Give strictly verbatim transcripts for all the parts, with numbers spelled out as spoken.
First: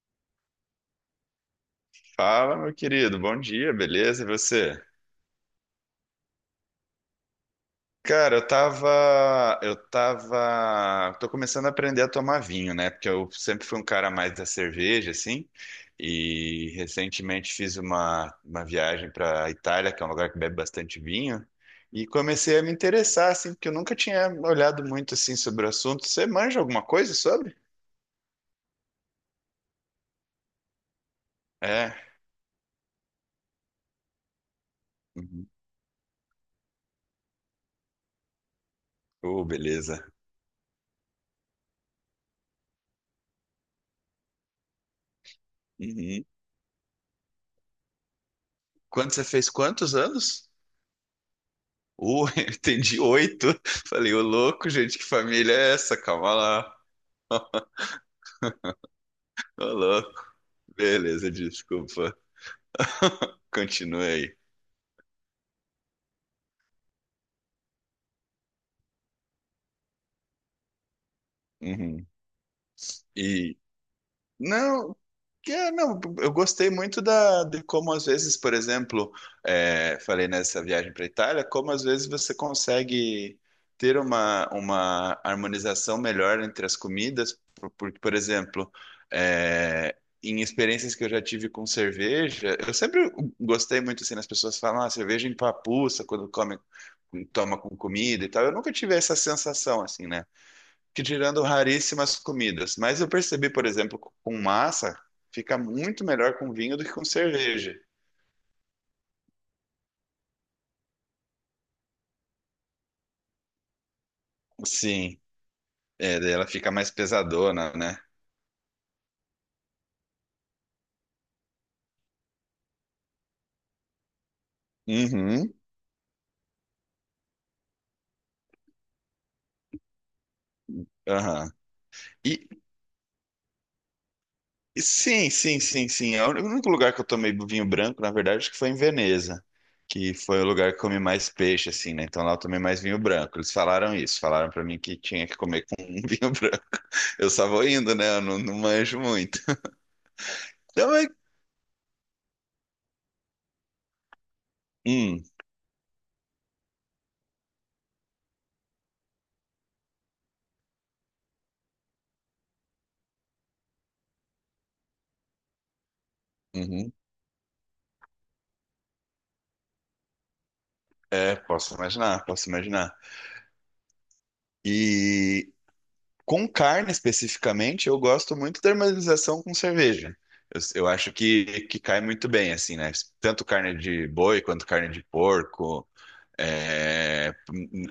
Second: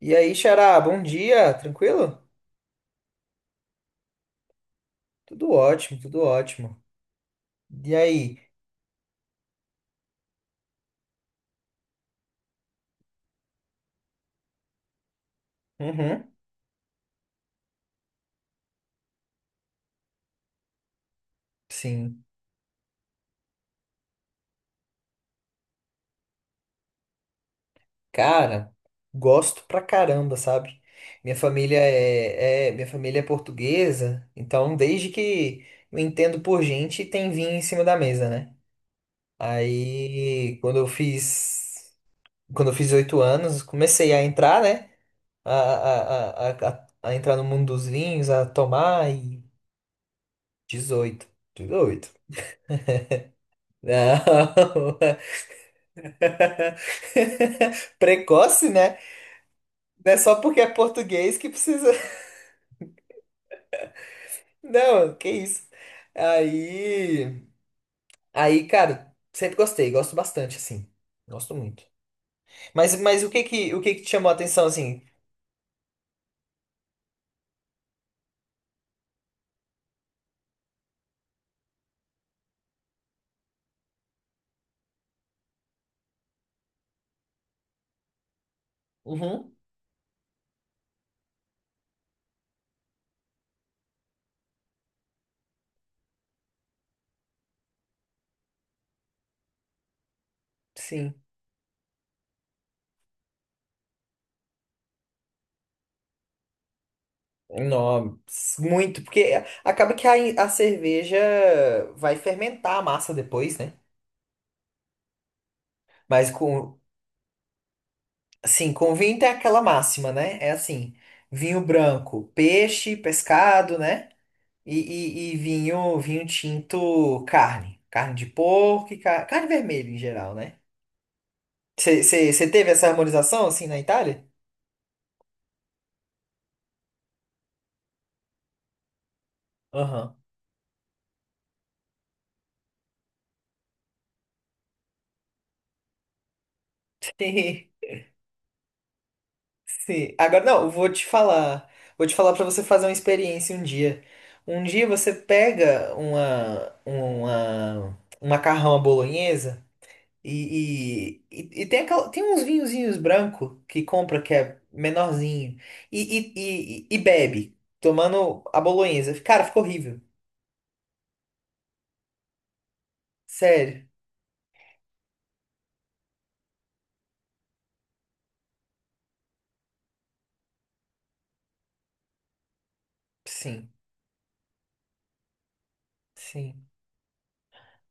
E aí, Xará, bom dia, tranquilo? Fala, meu querido. Bom dia, beleza? E você? Tudo ótimo, tudo ótimo. E Cara, aí? eu tava, eu tava, tô começando a aprender a tomar vinho, né? Porque eu sempre fui um cara mais da cerveja, assim. Uhum, E recentemente fiz uma, uma viagem para Itália, que é um lugar que bebe bastante vinho, e sim. comecei a me interessar, assim, porque eu nunca tinha olhado muito assim sobre o assunto. Você manja alguma coisa sobre? Cara, gosto pra caramba, sabe? Minha família É. é, é- minha família é portuguesa, então desde Uhum. que eu entendo por gente, tem vinho em cima da mesa, né? Oh, beleza. Aí, quando eu fiz, Quando eu fiz oito anos, comecei a entrar, né? A, Uhum. a, a, a, a a entrar no mundo dos vinhos, a tomar Quando você e fez quantos anos? dezoito. dezoito. Uh, eu entendi oito. Falei, ô louco, Não. gente, que família é essa? Calma lá. Precoce, né? Ô Não é louco. só porque é Beleza, português que precisa. desculpa. Continue aí. Não, que isso. Aí, aí, cara, sempre gostei, gosto bastante, assim. Gosto muito. Uhum. Mas, mas o que E. que, o que que te chamou a atenção, Não, assim? que é, não, eu gostei muito da, de como às vezes, por exemplo, é, falei nessa viagem para a Itália, como às vezes você consegue ter uma, uma harmonização melhor entre as comidas, por, por, por exemplo, Uhum, é, em experiências que eu já tive com cerveja, eu sempre gostei muito assim, as pessoas falam, ah, cerveja empapuça quando come, toma com comida e tal. Eu nunca tive essa sensação assim, né? Que sim. tirando raríssimas comidas. Mas eu percebi, por exemplo, com massa, fica muito melhor com vinho do que com cerveja. Não, muito, porque acaba que a, a cerveja vai fermentar a massa depois, né? Sim, é, Mas daí ela fica com, mais pesadona, né? Assim, com vinho tem aquela máxima, né? É assim, vinho branco, peixe, pescado, né? E, e- e Uhum, vinho, vinho tinto, carne. Carne de porco e car- carne vermelha em geral, né? aham. E Você teve essa harmonização, assim, na Itália? e sim, sim, sim, sim. É o único lugar que eu tomei vinho branco, na verdade, acho que foi em Veneza, que Aham. foi o lugar que comi mais peixe, assim, né? Então lá eu tomei mais vinho branco. Eles falaram isso, falaram pra mim que tinha que comer com vinho branco. Eu só vou Sim, indo, né? Eu não, não manjo muito. sim. Agora, não, eu vou Então, te é... falar. Vou te falar para você fazer uma experiência um dia. Um dia você hum, pega uma, uma, um macarrão à bolonhesa, E, e, e e tem, aquela, tem uns vinhozinhos branco que compra que é menorzinho e, e, e, uhum. e bebe, tomando a bolonhesa. Cara, ficou horrível. É, posso imaginar, posso imaginar. Sério. E com carne especificamente, eu gosto muito da harmonização com cerveja. Eu, eu acho que, que cai muito bem, assim, né? Tanto Sim, carne de boi quanto carne de porco. sim, É,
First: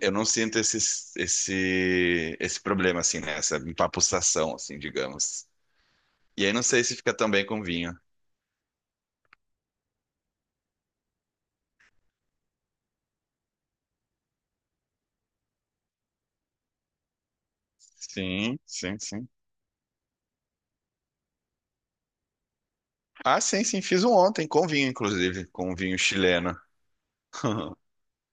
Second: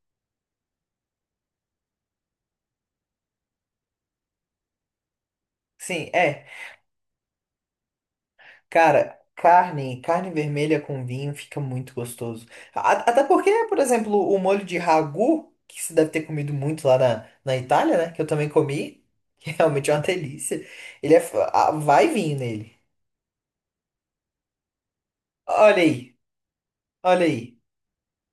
eu não sinto esse, esse, esse problema, assim, né? Essa empapuçação, assim, digamos. sim. É, E aí não sei se fica tão bem com vinho. cara, carne, carne vermelha com vinho fica muito gostoso. A- até porque, por exemplo, o molho de ragu, que você deve ter comido muito lá na, na Itália, né? Que eu também Sim, sim, comi, sim. que realmente é uma delícia. Ele é, f- ah, vai vinho nele. Ah, sim, sim, fiz um ontem com vinho, inclusive, com um Olha vinho aí, chileno. olha aí.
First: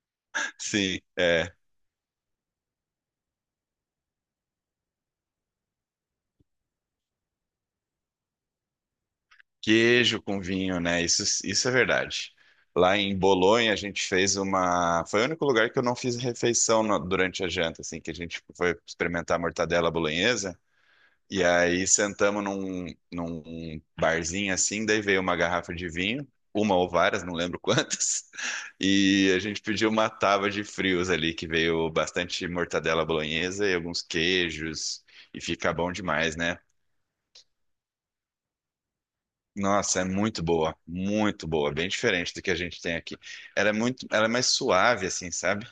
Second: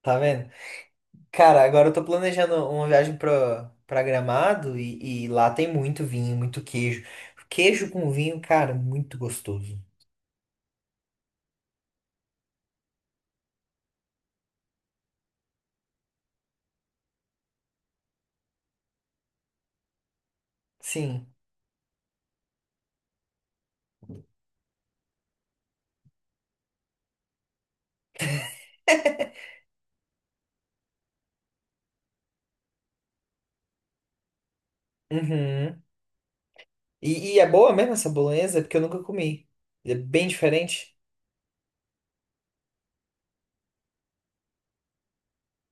Tá vendo? Sim. É. Cara, agora eu tô planejando uma viagem pra, pra Gramado e, e lá tem muito vinho, muito queijo. Queijo com vinho, cara, muito gostoso. Queijo com vinho, né? Isso, isso é verdade. Lá em Bolonha, a gente fez uma. Foi o único lugar que eu não fiz refeição na- durante a janta, assim, que a gente foi experimentar a mortadela bolonhesa. Sim. E aí sentamos num, num barzinho assim, daí veio uma garrafa de vinho, uma ou várias, não lembro quantas. E a gente pediu uma tábua de frios ali, que veio bastante mortadela bolonhesa e alguns queijos. E fica Uhum. bom demais, né? E, e é boa mesmo essa bolonhesa? Porque eu nunca comi. É Nossa, é bem muito boa, diferente? muito boa, bem diferente do que a gente tem aqui. Ela é muito, ela é mais suave, assim, sabe?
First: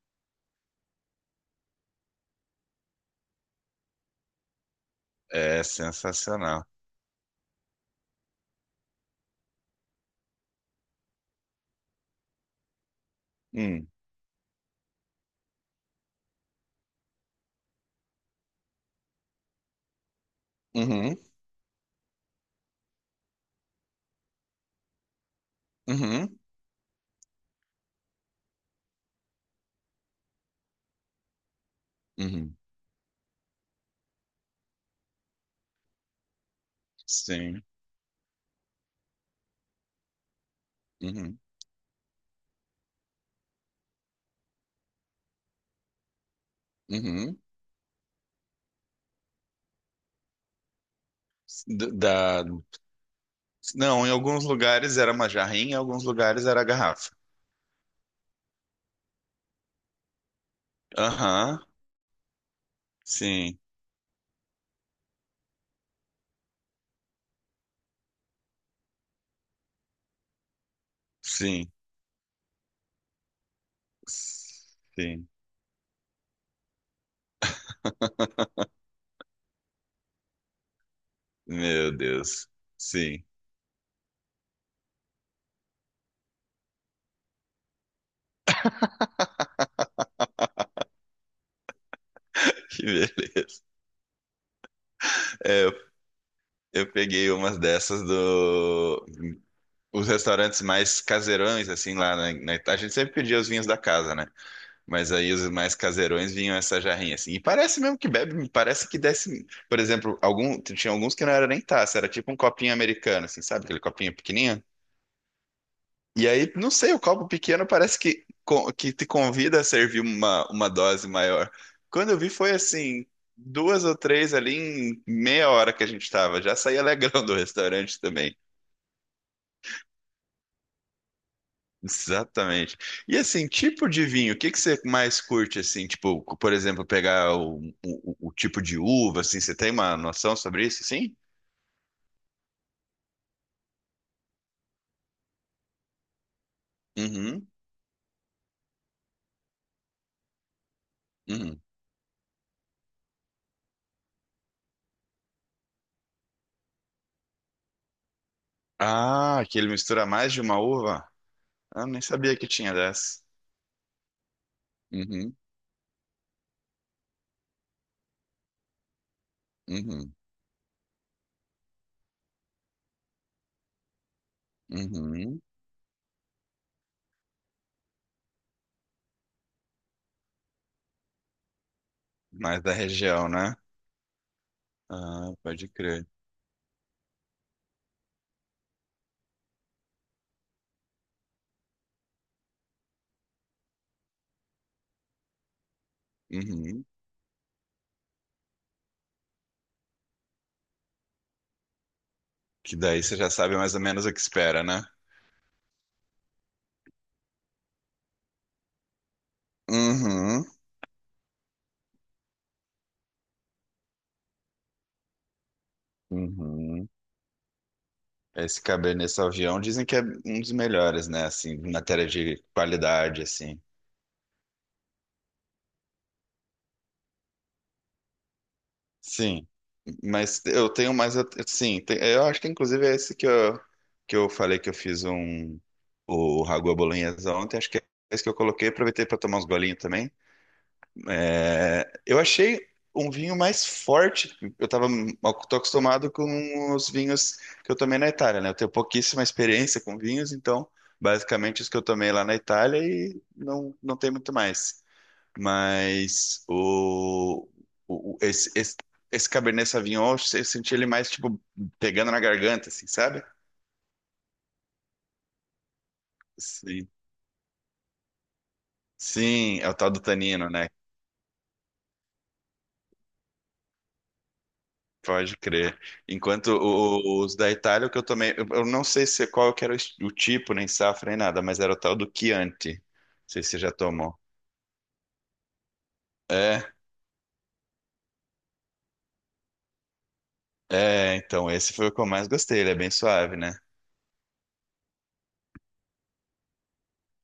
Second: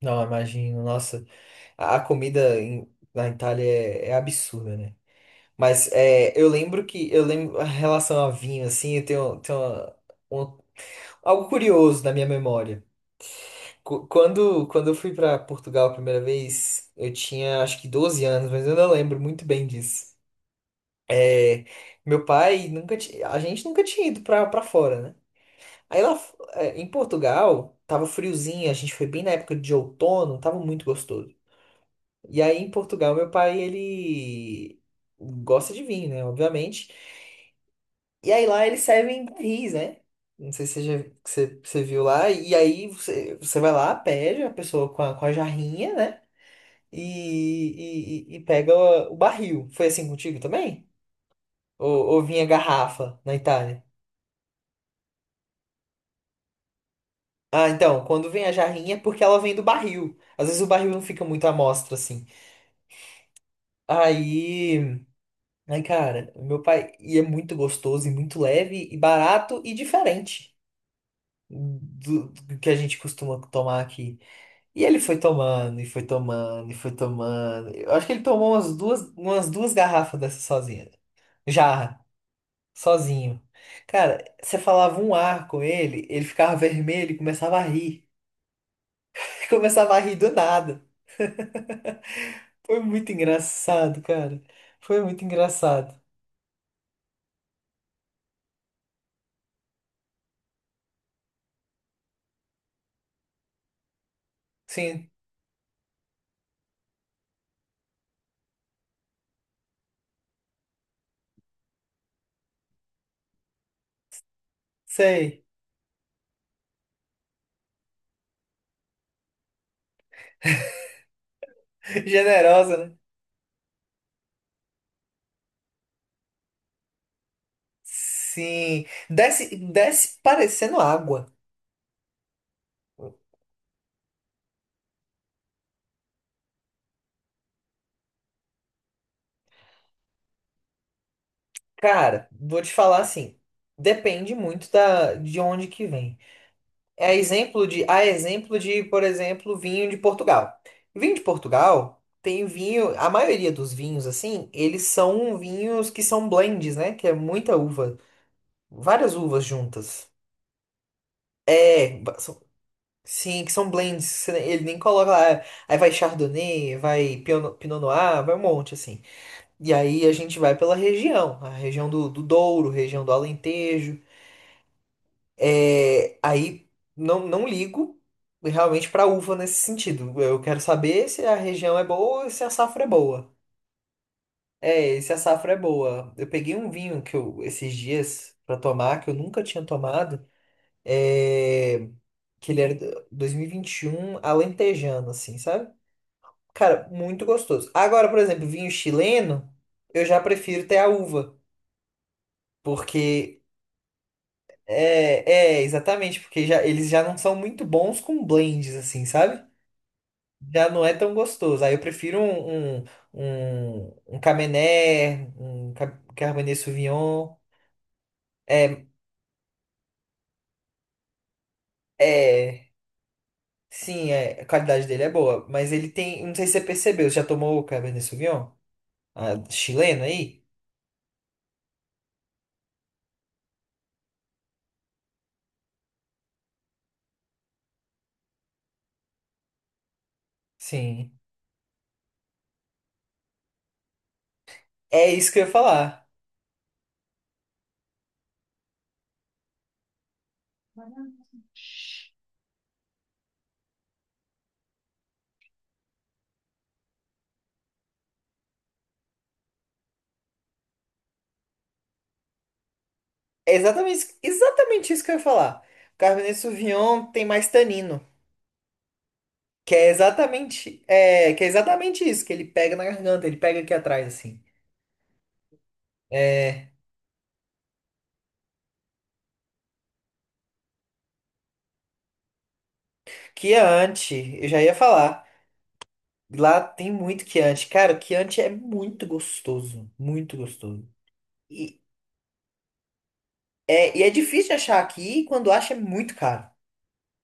Não, imagino. Nossa, a a comida em- na Itália é, é absurda, né? É Mas é, eu sensacional. lembro que, eu lembro, em relação a vinho, assim, eu tenho, tenho uma- um- algo curioso na minha memória. Hum, Qu- Quando, quando eu fui para Portugal a primeira vez, eu tinha acho que doze anos, mas eu não lembro muito bem disso. uhum, É, Meu pai nunca tinha, a gente nunca tinha ido pra, pra fora, né? Aí lá f- uhum, eh, em Portugal, tava friozinho, a gente foi bem na época de outono, tava muito gostoso. E uhum, aí em Portugal, meu pai, ele gosta de vinho, né? Obviamente. sim, E aí lá eles servem barris, né? Não sei se você, já- que uhum, você, você viu lá. E aí você, você vai lá, pede a pessoa com a, com a jarrinha, né? uhum. e, e, e- pega o, o barril. Foi assim contigo também? Ou, D- ou Da, vinha garrafa na Itália? não, em alguns lugares era uma jarrinha, em alguns lugares era garrafa. Ah, então, quando vem a jarrinha é porque ela vem do barril. Às vezes o barril não fica muito à Aham, mostra, assim. sim, Aí, aí, cara, meu pai, e é muito gostoso e muito leve e barato e diferente sim, do, do que a gente costuma tomar aqui. E ele foi sim. tomando, e foi tomando, e foi tomando. Eu acho que ele tomou umas duas, umas duas garrafas dessa sozinha. Meu Jarra. Deus, sim. Sozinho. Cara, você falava um ar com ele, ele ficava vermelho e começava a rir. Começava a rir do nada. Foi Que muito beleza. engraçado, cara. Foi muito É, eu, engraçado. eu peguei umas dessas do os restaurantes mais caseirões, assim, lá na, na Itália, a gente sempre pedia os vinhos da casa, né? Sim, Mas aí os mais caseirões vinham essa jarrinha, assim. E parece mesmo que bebe, parece que desce, por exemplo, algum, tinha alguns que não era nem taça, era tipo um copinho americano, assim, sabe? Aquele copinho pequenininho. sei. E aí, não sei, o copo pequeno parece que, co- que te convida a servir uma, uma dose maior. Quando eu vi, foi Generosa, né? assim, duas ou três ali em meia hora que a gente tava. Já saí alegrão do restaurante também. Sim. Desce, desce parecendo água. Exatamente. E assim, tipo de vinho, o que que você mais curte assim? Tipo, por exemplo, pegar o, o, o tipo de uva, assim, você tem uma noção sobre isso, assim? Cara, vou te falar assim. Depende muito da, de onde que vem. É Uhum, exemplo de, a exemplo de, por exemplo, vinho de Portugal. Vinho de uhum. Portugal tem vinho, a maioria dos vinhos assim, eles são vinhos que são blends, né? Que é muita uva, várias uvas Ah, que ele mistura juntas. mais de uma uva? Ah, É, nem ba- sabia são- que tinha dessa. sim, que são blends. Você nem- Ele nem coloca lá, Uhum, é, aí vai Chardonnay, vai Pinot Pinot Noir, vai um monte assim. E aí a uhum, gente vai pela região, a região do, do Douro, região do Alentejo. uhum. É, aí não, não ligo realmente para uva nesse sentido. Eu quero saber se a região é boa e se a Mais da safra é região, boa. né? É, se a Ah, safra é pode crer. boa. Eu peguei um vinho que eu esses dias para tomar que eu nunca tinha tomado, é, que ele era do- dois mil e vinte e um alentejano assim, sabe? Uhum. Cara, muito gostoso. Agora, por exemplo, vinho chileno, eu já prefiro ter a uva, Que daí você já porque sabe mais ou menos o que espera, né? é, é exatamente, porque já eles já não são muito bons com blends assim, sabe? Uhum, Já não é tão gostoso. Aí eu prefiro um, um, um, um Cabernet, um Ca- Cabernet uhum. Sauvignon. Esse É, Cabernet Sauvignon dizem que é um dos melhores, né? Assim, em matéria de é, qualidade, assim. sim, é, a qualidade dele é boa, mas ele tem, não sei se você percebeu, você já tomou o Cabernet Sauvignon? Ah, Sim, chileno aí? mas eu tenho mais. at- Sim, tem- eu acho que inclusive é esse que eu, que eu falei que eu fiz um. O Ragu à Bolonhesa ontem, acho que é esse que eu coloquei. Aproveitei para tomar uns golinhos também. Sim. É, eu achei um vinho mais forte. Eu tava, É isso que eu ia tô falar. acostumado com os vinhos que eu tomei na Itália, né? Eu tenho pouquíssima experiência com vinhos, então basicamente os que eu tomei lá na Itália e não, não tem muito mais. Mas o, o- o- esse, esse, esse Cabernet Sauvignon, eu se- senti ele mais tipo pegando na garganta, assim, sabe? É exatamente, exatamente isso que eu ia falar. O Cabernet Sim. Sauvignon tem mais tanino, Sim, é que o é tal do tanino, né? exatamente, é, que é exatamente isso, que ele pega na garganta, ele pega aqui atrás, assim. Pode crer. Enquanto É, o- os da Itália, o que eu tomei, eu eu não sei se qual que era o es- o tipo, nem safra, nem nada, mas era o tal do Chianti. Não sei se você já tomou. Chianti, eu já ia falar. Lá É, tem muito quiante. Cara, o quiante é muito gostoso. Muito gostoso. é, então esse E foi o que eu mais gostei, ele é bem suave, né? é, e é difícil de achar aqui, e quando acha é muito caro.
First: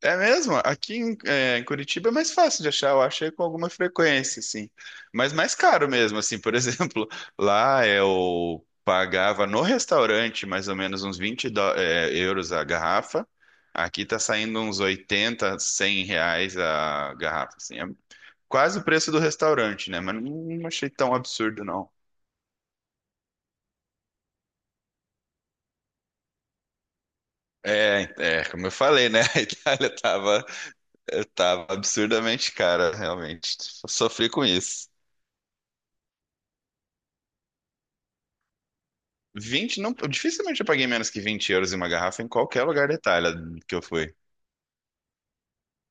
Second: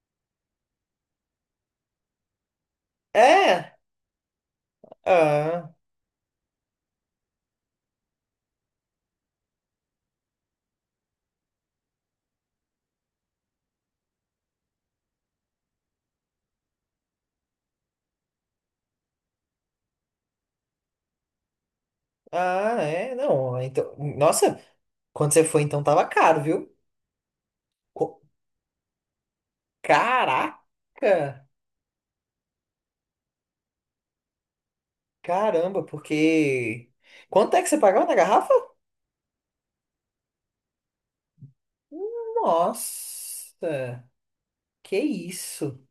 É mesmo? Aqui em, é, em Curitiba é mais fácil de achar, eu achei com alguma É? frequência, assim. Mas mais Ah, caro mesmo, assim. Por exemplo, lá eu pagava no restaurante mais ou menos uns vinte dó- é, euros a garrafa. Aqui tá saindo uns oitenta, cem reais a garrafa, assim. É quase o preço do restaurante, né? Mas não não achei tão absurdo, não. ah, é. Não, então. Nossa, quando você foi, então tava caro, viu? É, Co- é, como eu falei, né? A Itália tava, Caraca! tava absurdamente cara, realmente. Sofri com isso. Caramba, porque. Quanto é que você pagava na garrafa? Vinte não, eu dificilmente eu paguei menos que vinte euros em uma garrafa em qualquer lugar da Itália Nossa, que eu fui. que isso?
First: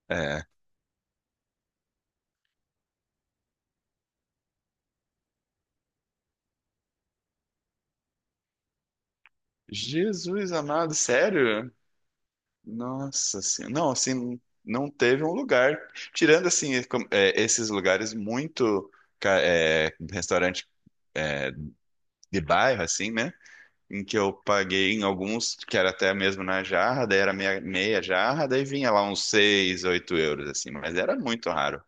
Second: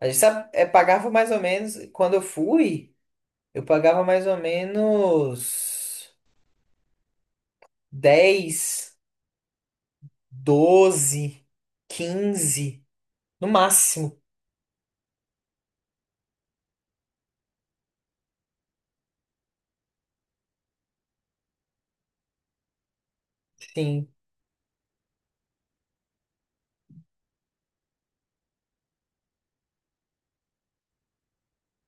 A gente É. sabe- é, pagava mais ou menos. Quando eu fui, eu pagava mais ou menos. Dez, Jesus amado, doze, sério? quinze Nossa no senhora. Não, máximo. assim, não teve um lugar. Tirando, assim, com- é, esses lugares muito. ca- é, restaurante é, de bairro, assim, né? Em Sim, que eu paguei em alguns que era até mesmo na jarra, daí era meia, meia jarra, daí vinha lá uns seis oito euros, assim, mas era muito raro.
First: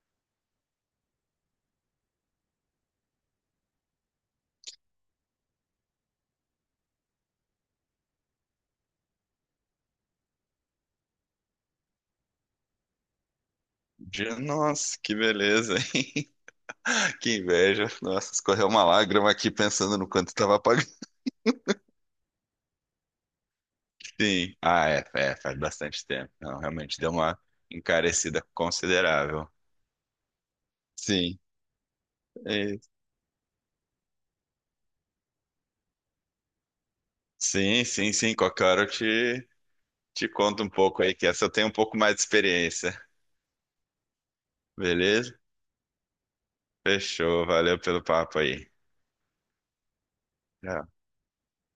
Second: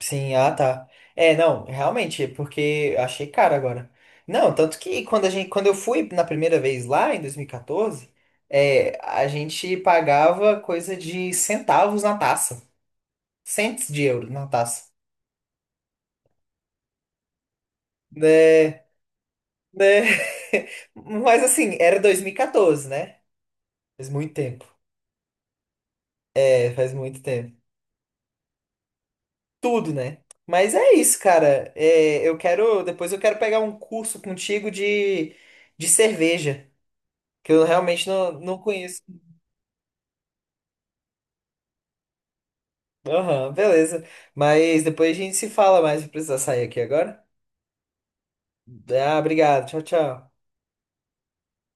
sim, ah tá. É, não, realmente, é porque eu achei caro agora. Não, tanto que quando a gente, quando eu fui na primeira vez lá, em dois mil e quatorze, é, a gente pagava coisa de centavos na taça. Cents de euros De- na taça. Nossa, que beleza, hein? Que inveja. Nossa, escorreu Né, uma lágrima aqui pensando né. no quanto estava pagando. Mas assim, era dois mil e quatorze, né? Faz muito Sim. tempo. Ah, é, é, faz bastante tempo. Não, É, faz realmente deu muito uma tempo. encarecida considerável. Tudo, né? Mas é isso, Sim. cara. É, eu É, quero. Depois eu quero pegar um curso contigo de, de cerveja, que eu sim, realmente sim, não, sim. não Qualquer hora eu conheço. te, te conto um pouco aí, que essa eu tenho um pouco mais de experiência. Aham, beleza. Mas depois a Beleza? gente se fala mais. Eu preciso sair aqui agora. Fechou. Valeu pelo papo aí. Ah, obrigado. Tchau, tchau. Tchau.